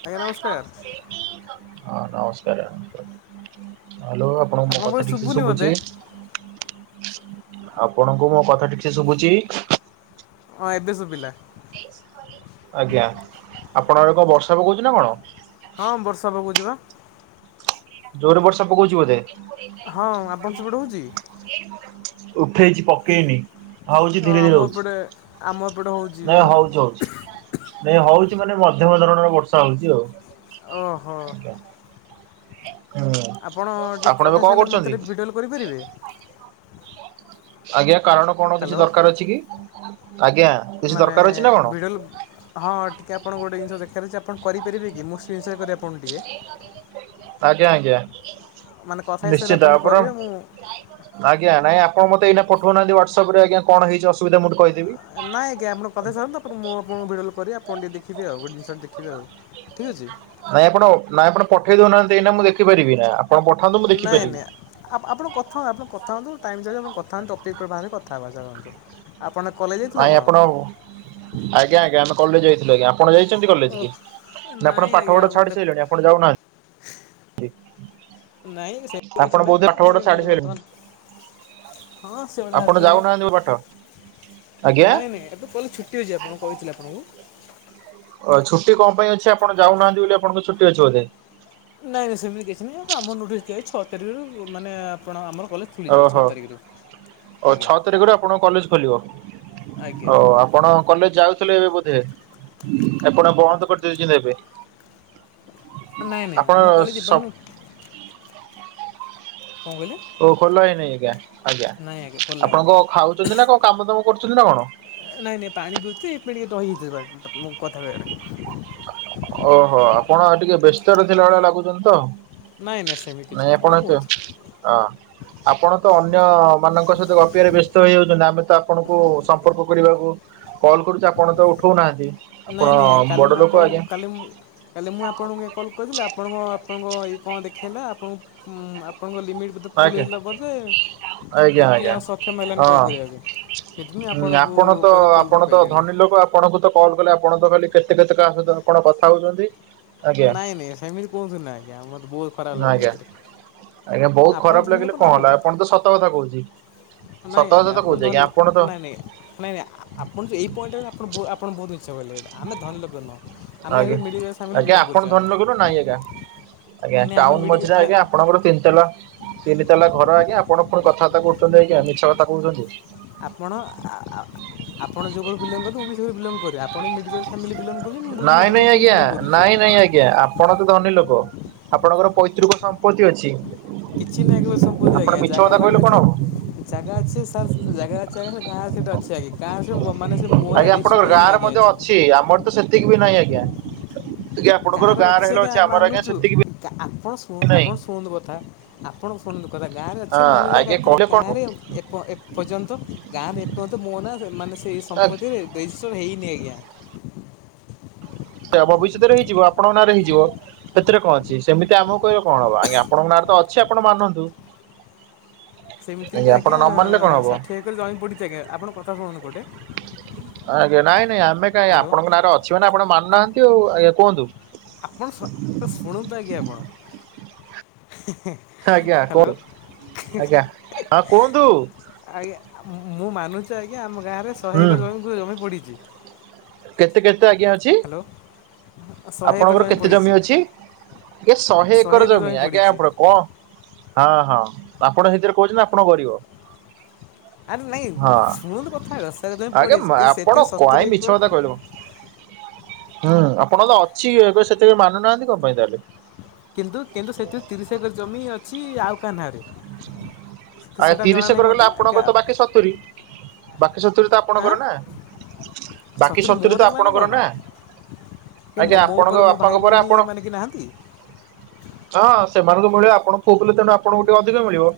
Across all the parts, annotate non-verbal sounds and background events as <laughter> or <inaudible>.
ଆଜ୍ଞା ନମସ୍କାର ହଁ ନମସ୍କାର। ହ୍ୟାଲୋ ଆପଣଙ୍କୁ ମୋ ଆପଣଙ୍କ ପାଖେ କଥା ଠିକ ସେ ଶୁଭୁନି ମୋତେ ଶୁଭୁଛି? ଆପଣଙ୍କୁ ମୋ କଥା ଠିକ୍ ସେ ଶୁଭୁଚ଼ି? ଅଁ ଏବେ ସୁବିଲା। ଆଜ୍ଞା ଆପଣଙ୍କ ଆଡେ କଣ ବର୍ଷା ପକଉଚ଼ି ନା କଣ? ହଁ ବର୍ଷା ପକଉଚ଼ିପା। ଜୋରେ ବର୍ଷା ପକଉଚ଼ି ବୋଧେ? ହଁ ଆପଣ ସେପଟେ ହେଉଛି ଅ, ଉଠେଇଚ଼ି ପକେଇନି। ହଉଚ଼ି ଧୀରେ ଆମ ଧୀରେ ହଉଚ଼ି ଏପଟେ ଆମ ଏପଟେ ହେଉଛି ନାଇଁ ଜୋରେ ହଉଚ଼ି ହଉଚ଼ି। ନାଇଁ ହଉଚ଼ି ମାନେ ମଧ୍ୟମ ଧରଣର ବର୍ଷା ହଉଚ଼ି ଆଉ। ଓ ହୋ। <inaudible> ଆପଣ ଟିକ୍ ଆପଣ ଏବେ କଥା ହେଇ କଣ ସାଇଲେ, ମୋତେ କରୁଛନ୍ତି? ଟିକେ ଭିଡିଓ କଲ କରିପାରିବେ? ଆଜ୍ଞା କାରଣ କଣ କିଛି ହ୍ୟାଲୋ ଦରକାର ଅଛି କି? ଆଜ୍ଞା କିଛି ମାନେ ଦରକାର ଅଛି ନା କଣ? ଭିଡେଲ୍ ହଁ ଟିକେ ଆପଣ ଗୋଟେ ଜିନିଷ ଦେଖେୟାର ଅଛି। ଆପଣ କରିପାରିବେ କି, ମୁଁ ସ୍କ୍ରିନ ଶେୟାର କରି ଆପଣଙ୍କୁ ଟିକେ? ଆଜ୍ଞା ଆଜ୍ଞା ମାନେ କଥା ହେଇସାରିଲେ ନିଶ୍ଚିତ ଟିକେ ଆପଣ କରିବେ ମୁଁ ଆଜ୍ଞା ନାଇ ଆ ଆପଣ ମତେ ଏଇନା ପଠଉ ନାହାନ୍ତି ହ୍ୱାଟ୍ସପରେ, ଅଜ୍ଞା କଣ ହେଇଚ଼ି ଅସୁବିଧା ମୁଁ କହି ନା ଆଜ୍ଞା ଆପଣ କଥା ହେଇ ସାରନ୍ତୁ, ତାପରେ ମୁଁ ଆପଣଙ୍କୁ ଭିଡିଓ କଲ କରିବି ଆପ୍ ଫୋନ୍ ଟିକେ ଦେଖିବି ଆଉ, ଗୋଟେ ଜିନିଷ ଦେଖିବେ ଆଉ ଠିକ୍ ଅଛି। ନାଇଁ ଆପଣ ନା ଆପଣ ପଠେଇ ଦଉନାହାନ୍ତି ଏଇନା, ମୁଁ ଦେଖିପାରିବି ଏଇନା। ନାଇଁ ନାଇଁ ଆପ୍ ଆପଣ କଥା ହୁଅ ଆପଣ କଥା ହଅନ୍ତୁ, ଟାଇମ୍ ଯାଉଛି ଆପଣ କଥ୍ ଥାଆନ୍ତୁ ଟପିକ୍ <unintelligible> ଭାବେ କଥା ହବା ଚାଲନ୍ତୁ। ଆପଣ କଲେଜ ଯାଇଥିଲେ ନାଇଁ ଆପଣ ଆଜ୍ଞା ଆଜ୍ଞା ଆମେ କଲେଜ ଯାଇଥିଲୁ ଆଜ୍ଞା। ଆପଣ ଯାଇଛନ୍ତି କଲେଜ ଓଃ କି, ନା ନାଇଁ ଆପଣ ପାଠ ଆଜ୍ଞା ପଢା ମୁଁ ଦେ ଛାଡି ସାଇଲେଣି ଆପଣ ଯାଉନାହାନ୍ତି? ନାଇଁ ସେମିତି ଆପଣ କିଛି ନାଇଁ ବୋଧେ ପାଠ ଆମେ ପଢା ଛାଡି ସାରିଲେଣି। ବର୍ତ୍ତମାନ ହଁ ସେଭଳିଆ ହେଲ୍ପ ଆପଣ କରିବେ। ଯାଉନାହାନ୍ତି ଯୋଉ ବାଟ, ଆ ନାଇଁ ନାଇଁ ଏବେ କଇଲେ ଛୁଟି ଅଛି, ଆପଣଙ୍କୁ କହିଥିଲି ଆପଣଙ୍କୁ। ଓ ଛୁଟି କଁ ପାଇଁ ଅଛି, ଆପଣ ଯାଉନାହାନ୍ତି ବୋଲି ଆପଣଙ୍କ ଛୁଟି ଅଛି ବୋଧେ? ନାଇଁ ନାଇଁ ସେମିତି କିଛି ନାଇଁ, ଆମ ନୋଟିସ୍ ଦିଆହେଇଚ଼ି ଛଅ ତାରିଖରୁ ମାନେ ଆପଣ ଆମର କଲେଜ ଖୁଲିଯିବ ଛଅ ଓହୋ ତାରିଖରୁ। ଓ ଆଜ୍ଞା ଛଅ ତାରିଖରୁ ଆପଣଙ୍କ କଲେଜ ଖୋଲିବ, ଆଜ୍ଞା ଓ ଆପଣ କଲେଜ ଯାଉଥିଲେ ଏବେ ବୋ ଧେ ଆପଣ ବନ୍ଦ କରିଦେଇଚ଼ନ୍ତି ଏବେ? ନାଇଁ ନାଇଁ ଆମ କଲେଜ୍ ଆପଣ ଏପଅନ୍ତ କଁ କଇଲେ? ଓ ଖୋଲା ହେଇନି ଏଇଖିଆଁ ଆଜ୍ଞା ଖୋଲା ଆପଣ ହେଇନି। କଁ ଖାଉଚ଼ନ୍ତି ନା କଣ, କାମ ଦାମ କରୁଚ଼ନ୍ତି ନା କଣ? ନାଇଁ ନାଇଁ ପାଣି ପିଉତି ଏବେ ଟିକେ ରହିତିଲି ପା ମୁଁ କଥା କହିବାରେ। ଓ ହୋ ଆପଣ ଟିକେ ବ୍ୟସ୍ତରେ ଥିଲା ଭଳିଆ ଲାଗୁଚ଼ନ୍ତି ତ। ନାଇଁ ନାଇଁ ସେମିତି କିଛି ନାହିଁ ଆପଣ ଆଜ୍ଞା ଏତେ ହଁ। କୁହନ୍ତୁ। ଆପଣ ତ ଅନ୍ୟ ମାନଙ୍କ ସହିତ ଗପିବାରେ ବ୍ୟସ୍ତ ହେଇଯାଉଚ଼ନ୍ତି, ଆମେ ତ ଆପଣଙ୍କୁ ସମ୍ପର୍କ କରିବାକୁ କଲ୍ କରୁଚ଼ି ଆପଣ ତ ଉଠଉନାହାନ୍ତି ନାଇଁ ଆପଣ ନାଇଁ କାଲି ମୁଁ ବଡ ଲୋକ ଆପଣଙ୍କୁ ଆଜ୍ଞା। କାଲି ମୁଁ କାଲି ମୁଁ ଆପଣଙ୍କୁ ଆ କଲ୍ କରିଥିଲି, ଆପଣଙ୍କ ଆପଣଙ୍କ ଏଇ କଣ ଦେଖେଇଲା ଆପଣ ଉୁଁ ଆପ୍ ଆପଣଙ୍କ ଲିମିଟ୍ ବୋଧେ ଫୁଲ ଆଜ୍ଞା ହେଇଥିଲା ବୋଧେ ଆଜ୍ଞା ହେତି ଆଜ୍ଞା ଆଉ ସକ୍ଷମ ହେଲାନି କଲ୍ ହଁ। କରିବା ପାଇଁ। ସେଥିପାଇଁ ହୁଁ ଆପଣଙ୍କୁ ଆପଣ ତ ପରେ କଲ୍ ଆପଣ ତ କରିପାରିଲିନି ଧନୀ ଲୋକ, ଆପଣଙ୍କୁ ତ କଲ୍ କଲେ ଆପ୍ ଆପଣ ତ କାଲି କେତେ କେତେ କାହା ସହିତ କଣ କଥା ହୋଉଚନ୍ତି। ନାଇଁ ନାଇଁ ସେମିତି କୁହନ୍ତୁ ନାଇଁ ଆଜ୍ଞା ମତେ ବୋହୁତ ଖରାପ ଲାଗୁଚି ଆଜ୍ଞା ଏଇଥିରେ। ଆଜ୍ଞା ବୋହୁତ ଖରାପ ଲାଗିଲେ କଁ ହେଲା ଆପଣଙ୍କୁ ତ ସତକଥା କୋହୁଚି। ନାଇଁ ଆଜ୍ଞା ଆପଣ ଧନ୍-ଲୋ-ନାଇଁ ନାଇଁ ନାଇଁ ନାଇଁ ଆ-ଆପଣ ଯୋଉ ଏଇ ପଏଣ୍ଟରେ ଆପଣ ବୋହୁ-ଆପଣ ବୋହୁତ୍ ମି ମିଛ କହିଲେ ଏଟା ଆମେ ଧନୀ ଲୋକ ନୁହଁ ଆମେ ଆଜ୍ଞା ଏଇ ମିଡ଼ିଲ୍ କ୍ଲାସ ଫାମିଲି ଆଜ୍ଞା ବିଲଙ୍ଗ୍ ଆପଣ କରୁଚୁ ଧନୀ ଆମେ। ଲୋକ ନା ନାଇଁ ଆଜ୍ଞା ଆଜ୍ଞା ମାନେ ଆମେ ଟାଉନ ମିଡ଼ିଲ୍ ମଝିରେ ଆମେ ଅଜ୍ଞା ଆପଣଙ୍କର ତିନ୍ ତାଲା ତିନି ତାଲା ଘର ଆଜ୍ଞା ଆପଣ ଫୁଣି କଥାବର୍ତ୍ତା କରୁଚନ୍ତି ଅଜ୍ଞା ମିଛ କଥା କୋହୁଚନ୍ତି। ଆପଣ ଆ-ଆ-ଆପଣ ଯୋଉ ଘରୁ ବିଲଙ୍ଗ୍ କରନ୍ତି ମୁଁ ବି ସେଇ ଘରୁ ବିଲଙ୍ଗ୍ କରେ ଆପଣ ଯେମ୍ ମିଡ଼ିଲ୍ କ୍ଲାସ୍ ଫ୍ୟାମିଲି ବିଲଙ୍ଗ କରୁଛନ୍ତି ମୁଁ ବି ନାଇଁ ମିଡ଼ିଲ୍ ନାଇଁ କ୍ଲାସ୍ ଫ୍ୟାମିଲି ଆଜ୍ଞା ବିଲଙ୍ଗ କରୁଛି ନାଇଁ ନାଇଁ ଆଜ୍ଞା ଆପଣ ତ ଧନୀ ଲୋକ। ଆପଣଙ୍କର ପୈତୃକ ସମ୍ପତ୍ତି ଅଛି। ଆପଣ କିଛି ନାହିଁ ଆଜ୍ଞା ମିଛ ସମ୍ପତ୍ତି କଥା ଆଜ୍ଞା ଜାଗା କହିଲେ ବାଡ଼ି ଅଛି କଣ ହବ ଜାଗା ଅଛି ସାର୍ ଜାଗା ଅଛି ଆଜ୍ଞା ସେଟା ଗାଁରେ ସେଟା ଅଛି ଆଗେ ଗାଁ ଆସିବ ମାନ ସେ ମୋର <unintelligible> ହେଇନି ଆଜ୍ଞା। ଯେ ଏଯାଏଁ ଅଛି ଆମର ତ ସେତି ସେତିକି ବି ନାହିଁ ଆଜ୍ଞା ଆଜ୍ଞା ଆପଣଙ୍କର ଗାଁରେ ହେଲେ ଅଛି ଆମର ଆଜ୍ଞା ସେତିକି ବି ଗା- ଆପଣ ନାହିଁ ଶୁ-ଆପଣ ଶୁଣନ୍ତୁ କଥା ଆପଣ ଶୁଣନ୍ତୁ। ସତ କଥା ଗାଁରେ ଅଛି ହଁ ମାନୁଚି ଆଜ୍ଞା କିନ୍ତୁ କହିଲେ କଣ ଗାଁରେ ଏପ-ଏପର୍ଯ୍ୟନ୍ତ ଗାଁରେ ଏପର୍ଯ୍ୟନ୍ତ ମୋ ନା ସ-ମାନେ ସେଇ ହବ ସମ୍ପତିରେ ରେଜିଷ୍ଟର ହେଇନି ଆଜ୍ଞା। ଏହା ଭବିଷ୍ୟତରେ ହେଇଯିବ ଆପଣଙ୍କ ନାଁରେ ହେଇଯିବ। ଏଥିରେ କଣ ଅଛି ସେମିତି ଆମକୁ କହିଲେ କଣ ହବ ଆଜ୍ଞା ଆପଣଙ୍କ ନାଁରେ ତ ଅଛି ଆପଣ ମାନନ୍ତୁ। ସେମିତି ବି ଆପଣ ଆଜ୍ଞା ନ ମାନିଲେ କଣ ହବ ଷାଠିଏ ଏକର ଜମ ପଡ଼ିଚି ଆଜ୍ଞା ଆପଣ କଥା ଶୁଣନ୍ତୁ ଗୋଟେ ଆଜ୍ଞା ନାଇଁ ନାଇଁ ଆମେ କାଇଁ ହ୍ୟାଲୋ ଆପଣଙ୍କ ନାଁରେ ଅଛି ମାନେ ଆପଣ ମାନୁନାହାନ୍ତି ଆଉ ଆଜ୍ଞା କୁହନ୍ତୁ? ଆପଣ ଶୁ-ଶୁଣନ୍ତୁ ଆଜ୍ଞା ଆପଣ। ଆଜ୍ଞା ହ୍ୟାଲୋ କୁହନ୍ତୁ ଆଜ୍ଞା ହଁ କୁହନ୍ତୁ। ଆଜ୍ଞା ଆ ମୁଁ ମାନୁଚି ଆଜ୍ଞା ଆମ ଗାଁରେ ଶହେ ହୁଁ ଏକର ଜମିକୁ ଜମି ପଡିଚି। କେତେ କେତେ ଆଜ୍ଞା ଅଛି ହ୍ୟାଲୋ ଶହେ ଏକର ଆପଣଙ୍କର କେତେ ପଡ଼ିଛି ଜମି ଅଛି? ଏ ଶହେ ଏକର ଜମି ଆଜ୍ଞା ଆପଣ କଁ ହଁ ହଁ ଆପଣ ହେଇଥିରେ କୋହୁଚନ୍ତି ଆପଣ ଗରିବ। ଆରେ ନାଇଁ ହଁ ଶୁଣନ୍ତୁ କଥା ଆଗ ଦଶହଜାର ଯାଏଁ ଆଜ୍ଞା ପଡିଚି କିନ୍ତୁ ଆପଣ ସେଥିରୁ କାଇଁ ଶତୁରି ମିଛ ଏକ କଥା କହିଲୁ କ ହଁ ଆଁ ଆପଣଙ୍କ ତ ଅଛି ଏବେ ସେଥିରେ ମାନୁନାହାନ୍ତି କଣ ପାଇଁ ତାହେଲେ? କିନ୍ତୁ କିନ୍ତୁ ସେଥିରୁ ତିରିଶ ଏକର ଜମି ଅଛି ଆଉ କାହା ନାଁରେ। ତ ଆଉ ଏ ସେଇଟା ଜଣା ତିରିଶି ନାହିଁ ଏକର ଗଲେ ମୋତେ ଆପଣଙ୍କର ତ ବାକି ସତୁରି। ବାକି ସତୁୁରୀ ତ ଆଁ ଆପଣଙ୍କର ନା ବାକି ସତୁରି ମୋର ତ ଏକଲା ଆପଣଙ୍କର କ'ଣ ନା? ଏ ଆଜ୍ଞା ମୋ-ମୋ ଆପଣଙ୍କ ଉପରୁ ମୋ ବାପାଙ୍କ ଭାଇ ପରେ ଆପଣ ଭୋଉଣୀମାନେ କେହି ନାହାନ୍ତି। ହଁ ସେମାନଙ୍କୁ ମିଳିବ ଆପଣ ଫୁଅପିଲେ ତେଣୁ ଆପଣଙ୍କୁ ଟିକେ ଅଧିକ ମିଳିବ।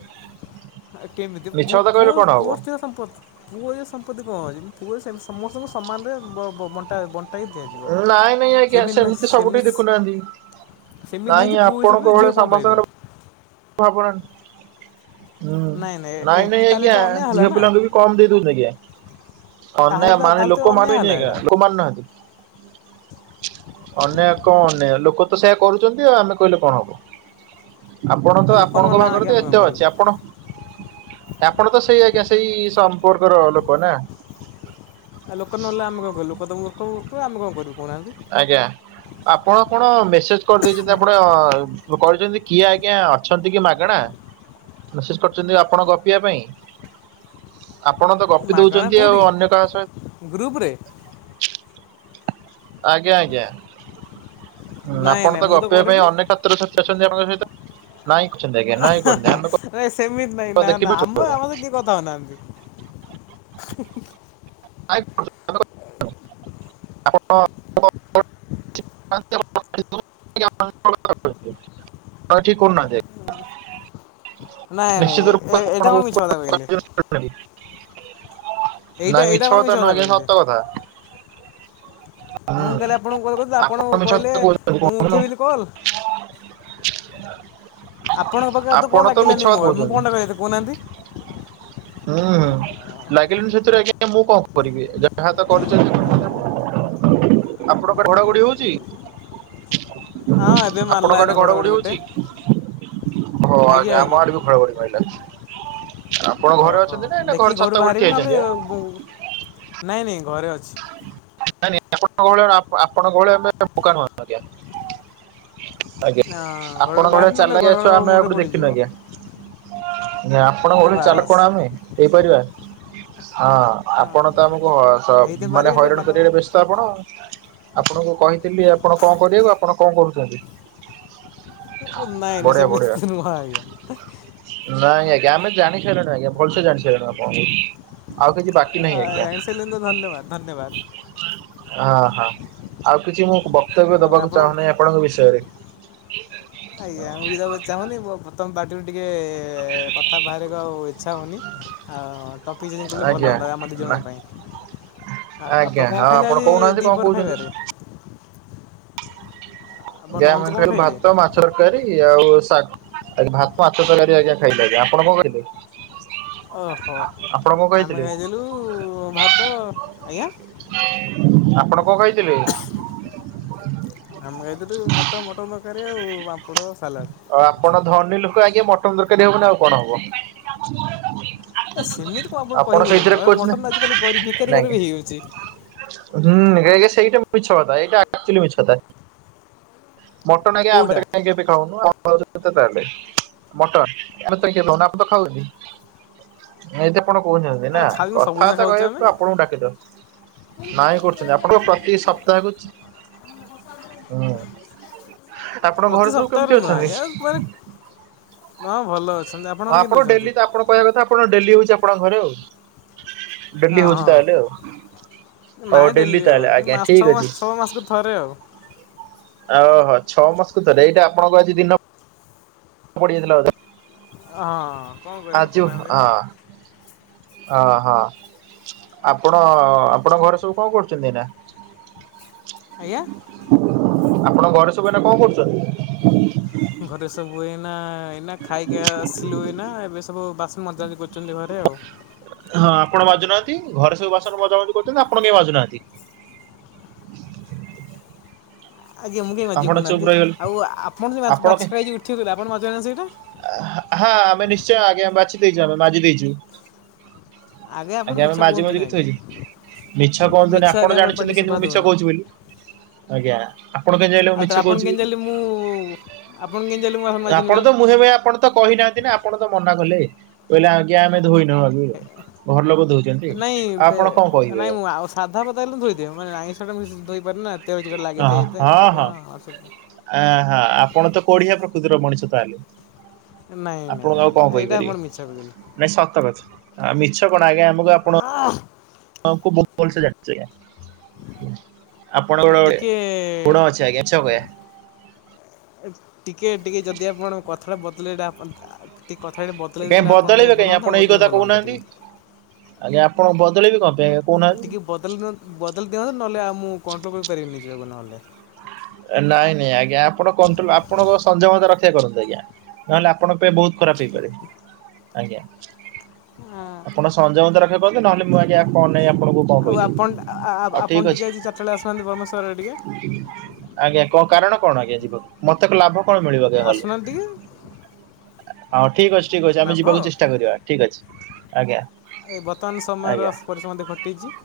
ଆ କେମିତି ମିଛ କଥା ପୁଅ-ପୁଅ କହିଲେ କଣ ହବ ପୁଅ ଝିଅ ସମ୍ପତି ପୁଅ ଝିଅ ସମ୍ପତ୍ତି କଣ ଅଛି ପୁଅ ସେମତି ସମସ୍ତଙ୍କୁ ସମାନରେ ବ-ବ-ବଣ୍ଟା-ବ ନାଇଁ ନାଇଁ ଆଜ୍ଞା ସେମତି ସବୁଠି ସେମିତି ଦେଖୁନାହାନ୍ତି। ସେମିତି ନାହିଁ ନାଇଁ ଯେ ପୁଅ ଆପଣଙ୍କ ହିସାବରେ ଭଳିଆ ଝିଅ କମ୍ ପାଇବ। ସମସ୍ତଙ୍କର ଭାବନା ହୁଁ ନାଇଁ ନାଇଁ ନାଇଁ ତାହେଲେ ତ ଆଜ୍ଞା ଅନ୍ୟାୟ ହେଲା ଝିଅ ନା ପିଲାଙ୍କୁ ବି କମ୍ ଦେଇଦୋଉ ଆଜ୍ଞା। ଅନ୍ୟ ତାହେଲେ ତ ମାନେ ତାହେଲେ ତ ଲୋକ ଅନ୍ୟାୟ ମାନିବେନି ହେଲା ଆଜ୍ଞା ଏଇଟା ଲୋକ ମାନୁ ନାହାନ୍ତି। ଅନ୍ୟାୟ କଣ ନ୍ୟାୟ ଲୋକ ତ ସେୟା କରୁଚନ୍ତି ଆଉ ଆମେ କହିଲେ କଣ ହବ। ଆପଣ ଆ ତ ଲୋକ ଆପଣଙ୍କ ନହେଲା ପାଖରେ ଆଜ୍ଞା ତ ଆମେ କ'ଣ ଏତେ କରିବୁ ଅଛି ଆପଣ ଆପଣ ତ ସେଇ ଆଜ୍ଞା ସେଇ ସମ୍ପର୍କର ଲୋକ ନା? ଆଉ ଲୋକ ନହେଲେ ଆମେ କଣ କରିବୁ ଲୋକ ତ ମୁର୍ଖ ମୁର୍ଖ ଆମେ କଣ କରିବୁ? କହୁନାହାନ୍ତି ଆଜ୍ଞା ଆପଣ କଣ ମେସେଜ କରିଦେଇଚନ୍ତି ଆପଣ କହିଚନ୍ତି କିଏ ଆଜ୍ଞା ଅଛନ୍ତି କି ମାଗଣା। ମେସେଜ୍ କରିଚନ୍ତି ଆପଣ ଗପିବା ପାଇଁ। ଆପଣ ତ ଗପି ମାଗଣା ଦଉଛନ୍ତି ଆଉ, କେଉଁଠି ଅନ୍ୟ କାହା ସହିତ ଗ୍ରୁପରେ <unintelligible> ଆଜ୍ଞା ଆଜ୍ଞା ହଁ ନାଇଁ ଆପଣ ନାଇଁ ତ ମୁଁ ଗପିବା ପାଇଁ କରିନି ଅନେକ କ୍ଷେତ୍ରରେ ସତ ଅଛନ୍ତି ଆପଣଙ୍କ ସହି ନାଇଁ କରୁଛନ୍ତି ଆଜ୍ଞା ନାଇଁ କରହୁୁଛନ୍ତି ଆମେ କ <inaudible> ନାଇଁ ନାଇଁ ସେମିତି ନା ନା ଆମ ଆମ ସହ କିଏ କଥା ହଉନାହାନ୍ତି। <unintelligible> ଆପଣ <inaudible> ଠିକ କରନା ଦେଖ <inaudible> ନିଶ୍ଚିତ ରୂପେ ନାଇଁ ନାଇଁ ଏଇଟା ଆପଣ ଆପଣଙ୍କ ମିଛ କଥା କହିଲେ ଉପରେ <inaudible> ଏଇଟା ଏଇଟା କଣ ମିସ୍ତ୍ରୀ ନା ଆଜ୍ଞା ସତ କଥା ମୁଁ ହୁଁ। କାଲି ଆପଣଙ୍କୁ କଲ କରଥିଲି ଆପଣ ମିଛ କହିଲେ କଥା କହୁଛନ୍ତି ମୁଁ କହୁନ ଉଠେଇବିନି କଲ। କଲ୍ ଆପଣ ତ ଲାଗିଲାନି ମିଛ ମୋ ମୁଁ କହୁଛନ୍ତି। କ'ଣଟା କହିବି କହୁନାହାନ୍ତି ହୁ ଲାଗିଲଣିି ସେଥିରେ ଆଜ୍ଞା ମୁଁ କଣ କରିବି ଯାହା ତ କରୁଛନ୍ତି ଆପଣ କଂ ଘଡଘଡି ହଉଛି? ହଁ ଏବେ ମାରିଲା ଆପଣଙ୍କ ଏଇନା ଆଦେ ଘଡଘଡି ଘଡ଼ଘଡ଼ି ଗୋଟେ ହଉଛି? ହଁ ଆଜ୍ଞା! ଆମ ଆଡେ ବି ଘଡଘଡ଼ି ମାଇଲା। ଆପଣ ଘରେ ଓହୋ ଅଛନ୍ତି ନା ଏଇଟା ଘର ଛାତ ଉପରେ ଠିଆହୋଇଛି ଆଜ୍ଞା! ନାଇ ନାଇ <inaudible> ଆଜ୍ଞା ହଁ ଘରଠୁ ଆପଣଙ୍କ ଭଳିଆ ବାହାରିବି ନହେଲେ ଚାଲକିଆ ଛୁଆ ଘଡ଼ଘଡ଼ି ଆମେ ଆୁଉ ମୁଣ୍ଡରେ କୋଉଠି ଦେଖିନୁ ପଡ଼ିଯିବ ଆଞ୍ଜା ନା ଆପଣଙ୍କ ଭଳି ଚାଲୁ ବାସ୍। କଣ ଆମେ ହେଇପାରିବା ହଁ ଆପଣ ତ ଆମକୁ ହ ହେଇତ ମାନେ ପାରିବେନି ଟିକେ ହଇରାଣ ବାଦାମ କରିବାରେ ବ୍ୟସ୍ତ ଆପଣ, ଆପଣଙ୍କୁ କହିଥିଲି ଆପଣ କଣ କରିବାକୁ, ଆପଣ କଅଣ କଣ ହେଲା ଯେ <inaudible> ନାଇ ନାଇ ସେମିତି କିଛି ନୁହଁ ଆଞ୍ଜା। ନାଇଁ ଆମେ ଜାଣି ସାରିଲୁଣି ଆଜ୍ଞା ଭଲସେ ଜାଣି ସାରିଲୁଣି ଆପଣଙ୍କୁ। ଆଉ କିଛି ବାକି ନାହିଁ ଆଜ୍ଞା! ଜାଣି ସାରିଲେଣି ତ ଧନ୍ୟବାଦ ଧନ୍ୟବାଦ ହଁ ହଁ ଆଉ କିଛି ମୁଁ ବ ବକ୍ତବ୍ୟ ଆଉ ଦବାକୁ ଆପଣ ଚାହୁଁନାହିଁ ଆପଣଙ୍କ ବିଷୟରେ। ଆଜ୍ଞା ମୁଁ ବି ତାକୁ ଚାହୁଁନି ତୋ ପ୍ରଥମ ପାଟିରୁ ଟିକେ କଥା ବାହାରିବାକୁ ଆଉ ଇଚ୍ଛା ହଉନି ଆଉ ଟପିକ୍ ଚେଞ କଲେ ଭଲ ଆଜ୍ଞା। ହୁଅନ୍ତା ଆମ ଦୁଇ ନା ଜଣଙ୍କ ପାଇଁ। ଆଉ ଆଜ୍ଞା ଆପଣ କଣ ହଁ ଖାଇଲେ ଆଜି କହୁନାହାନ୍ତି କଣ ଦିପହର କହୁଛନ୍ତି? ଖାଇବାରେ? ଆପଣ ଯା ଲଞ୍ଚ ମ କଣ ଖାଲି ଖାଇଲେ? ଭାତ ମାଛ ତରକାରୀ ଆଉ ଶାଗ, ଭାତ, ମାଛ ତରକାରି ଆଜ୍ଞା ଖାଇଲେ ଆପଣ କଣ ଖାଇଲେ? ଓହୋ ଆପଣ କଣ ଆମେ ଖାଇଥିଲେ ଖାଇଦେଲୁ ଭାତ, ଆଜ୍ଞା ଆପଣ କଣ ଖାଇଥିଲେ? ଆମେ ଖାଇଥିଲୁ ଭାତ, ମଟନ ତାରକାରୀ ଆଉ ପାମ୍ପଡ ଆଉ ଆପଣ ଧନୀ ଲୋକ ଆଜ୍ଞା ମଟନ ତରକାରୀ ହବନି ଆଉ କଣ ହବ। ଏ ସେମିତି କଣ ଆପଣ କହି ପାରିବେ ସେଇଥିରେ ନା କହୁଛନ୍ତି ମଟନ ତ ଆଜିକାଲି ଭିକାରୀ ନାଇଁ ଘରେ ବି ହେଇଯାଉଛି। ହୁଁ ଘାଏ ଘାଏ ସେଇଟା <inaudible> ମିଛ କଥା ଏଇଟା ଆକଚୁଲି ମିଛ କଥା। <inaudible> ମଟନ୍ ଆଜ୍ଞା ଆମେ କୋଉଟା କାହିଁ କେବେ ଖାଉନୁ। ଆନିଚ ତାହେଲେ ମଟନ ଆମକୁତ କିଏ ଦଉନ ଆମେତ ଖାଉଛୁ ହେଇଯେ <inaudible> ଆପଣ କହୁଛନ୍ତି ଆମେ ନା ଖାଉନୁ ସବୁଦିନ କଥାବାର୍ତ୍ତା ଖାଉଛୁ ଆମେ କହିବାକୁ ଆପଣଙ୍କୁ ଡାକିଦବ। ନାଇଁ କରୁଛନ୍ତି ଆପଣଙ୍କ ପ୍ରତି ସପ୍ତାହକୁ ଆପଣଙ୍କ ପ୍ରତି ଘରେ ସବୁ ସପ୍ତାହରେ କେମିତି ନୁହଁ ଅଛନ୍ତି? ଆଜ୍ଞା ମାନେ ହଁ ଭଲ ଅଛନ୍ତି ଆପଣଙ୍କର କେମିତି ଆପଣ ଅଛନ୍ତି ଡେଲି ତ ଆପଣ କହିବା କଥା ଆପଣ ଡେଲି ହେଉଛି ଆପଣଙ୍କ ଘରେ ଆଉ ହଁ ଡେଲି ହୋଉଛି ତାହେଲେ ହଁ ଆଉ ହଉ ନାଇଁ ଡେଲି ତାହେଲେ ହୋବନି ଆଜ୍ଞା ମାସ ଠିକ ଛଅ ଅଛି ମାସ ଛଅ ମାସକୁ ଥରେ ଆଉ ଓହୋ ଛଅ ମାସକୁ ଥରେ ଏଇଟା ଆପଣଙ୍କୁ ଆଜି ଦିନ ପଡ଼ିଯାଇଥିଲା ବଧେ। ଆ ହଁ। କଣ ଆ କରିବା ଯୁ କହୁନାହାନ୍ତି ଆଁ ହଁ ହଁ। ଆପଣ ଆପଣଙ୍କ ଘରେ ସବୁ କଣ କରୁଛନ୍ତି ଏଇନା। ଆଜ୍ଞା। ଆପଣ ଘରେ ସବୁ ଏଇନେ କଣ କରୁଚନ୍ତି? ଘରେ ସବୁ ଏଇନା ଏଇନା ଖାଇକି ଆସିଲୁ ଏଇନା ଏବେ ସବୁ ବାସ ହଁ ଆପଣ ମାଜୁନାହାନ୍ତି। ଘରେ ସବୁ ବାସନ ମଜାମଜି କରୁଛନ୍ତି ଆପଣ କେହି ମାଜୁନାହାନ୍ତି ଆଜ୍ଞାଁ ମୁଁ କାଇଁ ମାଜିବି ଆପଣ ଚୁପ୍ କହୁନାହାନ୍ତି ରହିଗଲେ ଆଉ ଆପଣ ଜଉ ମାଛ ଖାଇକି ଉଠିଥିଲେ ଆପଣ ମାଜୁ ନାହାନ୍ତି ସେଇଟା। ହଁ ଆମେ ନିଶ୍ଚୟ ଆଜ୍ଞା ବାଛି ଦେଇଛୁ ଆମେ ମାଜି ଦେଇଚୁ ଆପଣ ଆଜ୍ଞା ଆମେ ମିଛ ମାଜି କୁହନ୍ତୁନି ମୁଜିକି ଆଜ୍ଞା ଥୋଇଚୁ। ମିଛ କୁହନ୍ତୁନି ମିଛ ଆପଣ ଆଜ୍ଞା ଆମର ଜାଣିଛନ୍ତି ପାଟିକି କିନ୍ତୁ ଶୋଭା ମୁଁ ମିଛ ଦଉନି। କହୁଛି ବୋଲି ଆଜ୍ଞା ଆପଣ କେମିତି ଜାଣିଲେ ମୁଁ ଆଉ ମିଛ ତାହେଲେ ଆପଣ କହୁଛି କେମିତି ବୋଲି ଜାଣିଲେ ମୁଁ ଆପଣ କେମିତି ଜାଣିଲେ ମୁଁ ବାସନ ମାଜିନି ଆପଣ ତ ବୋଲି? ମୁହେଁ ମୁହେଁ ଆପଣ ତ ତ କହିନାହାନ୍ତି ନା ଆପଣ ତ ମନା କଲେ କହିଲେ ଆଜ୍ଞା ଆମେ ଧୋଇନାହୁବୋଲି ନାଇଁ କହିବେ? ନାଇଁ ମୁଁ ଆଉ ସାଧା ପାଧା ହେଲେ ଧୋଇଦିଏ ମାନେ ଆଇଁଷ ଧୋଇପାରେନା ଅ ହଁ ହଁ ଆ ହ ଆପଣ ତ କୋଢିଆ ପ୍ରକୃତିର ମଣିଷ ତାହଲେ ନାଇଁ ନାଇଁ ଆପଣଙ୍କୁ ଆଉ ନାଇଁ କଣ ଏଇଟା କହିପାରିବି ଆପଣ ମିଛ କହିଲେ। ନାଇଁ ସତ କଥା ମିଛ କଣ ଆଜ୍ଞା ଆମକୁ ଆପଣ ଆମକୁ ବହୁତ ଭଲସେ ଜାଣିଛି ଆଜ୍ଞା। ଆପଣଙ୍କ ଗୋଡେ କୁଣ ଟିକେ ଅଛି ଆଜ୍ଞାଛ କହେ <inaudible> ଟିକେ ଟିକେ ଯଦି ଆପଣ କଥାଟା ବଦଳେଇଲେ ଆପଣ ଟି କାହିଁ ବଦଳେଇବେ କାହିଁ ଆପଣ ଏଇ କଥା ଭଲ ହୁଅନ୍ତା କହୁନାହାନ୍ତି ଟିକେ। ଆଜ୍ଞା ଆପଣ ବଦଳେଇବେ କଣ ପାଇଁ ଆଜ୍ଞା କହୁନାହାନ୍ତି ଟିକେ ବଦଲି ଦିଅନ୍ତୁ ବଦଳି ଦିଅନ୍ତୁ ନହେଲେ ଆଉ ମୁଁ କଣ୍ଟ୍ରୋଲ କରିପାରିବିନି ନିଜ ଯକୁ ନହେଲେ ନାଇଁ ନାଇଁ ଆଜ୍ଞା ଆପଣ କଣ୍ଟ୍ରୋଲ ଆପଣଙ୍କ ସଂଯମତା ରକ୍ଷା କରନ୍ତୁ ଆଜ୍ଞା ନହେଲେ ଆପଣଙ୍କ ପାଇଁ ବହୁତ ଖରାପ ହେଇପାରେ ଆଜ୍ଞା ଆପଣ ସଞମତା ରକ୍ଷା କରନ୍ତୁ ନହେଲେ ମୁଁ ଆଜ୍ଞା କଣ ନ ଆପଣଙ୍କୁ କଣ ଆଉ କହିଦେବି ଆପଣ ଆଉ ଆପଣ ଠିକ ଟିକେ ଅଛି ଆଜି ଚାରିଟା ବେଳେ ଆସୁନାହାନ୍ତି ବ୍ରହ୍ମେଶ୍ୱର ଆଡ଼େ ଟିକେ। ଆଜ୍ଞା କ କାରଣ କଣ ଆଜ୍ଞା ଯିବ ମତେ କି ଲାଭ କଣ ମିଳିବ ଆଜ୍ଞା ଗଲେ ଆସୁନାହାଁନ୍ତିି ଟିକେ ହଁ ଠିକ୍ ଅଛି ଠିକ୍ ଅଛି ଆମେ ଲାଭ ଯିବାକୁ ଚେଷ୍ଟା କରିବା ଠିକ୍ ଅଛି ଆଜ୍ଞା ଏ ବର୍ତ୍ତମାନ ସମୟର ଆଜ୍ଞା। ପରିଶ୍ରମ ମଧ୍ୟ ଘଟିଛି।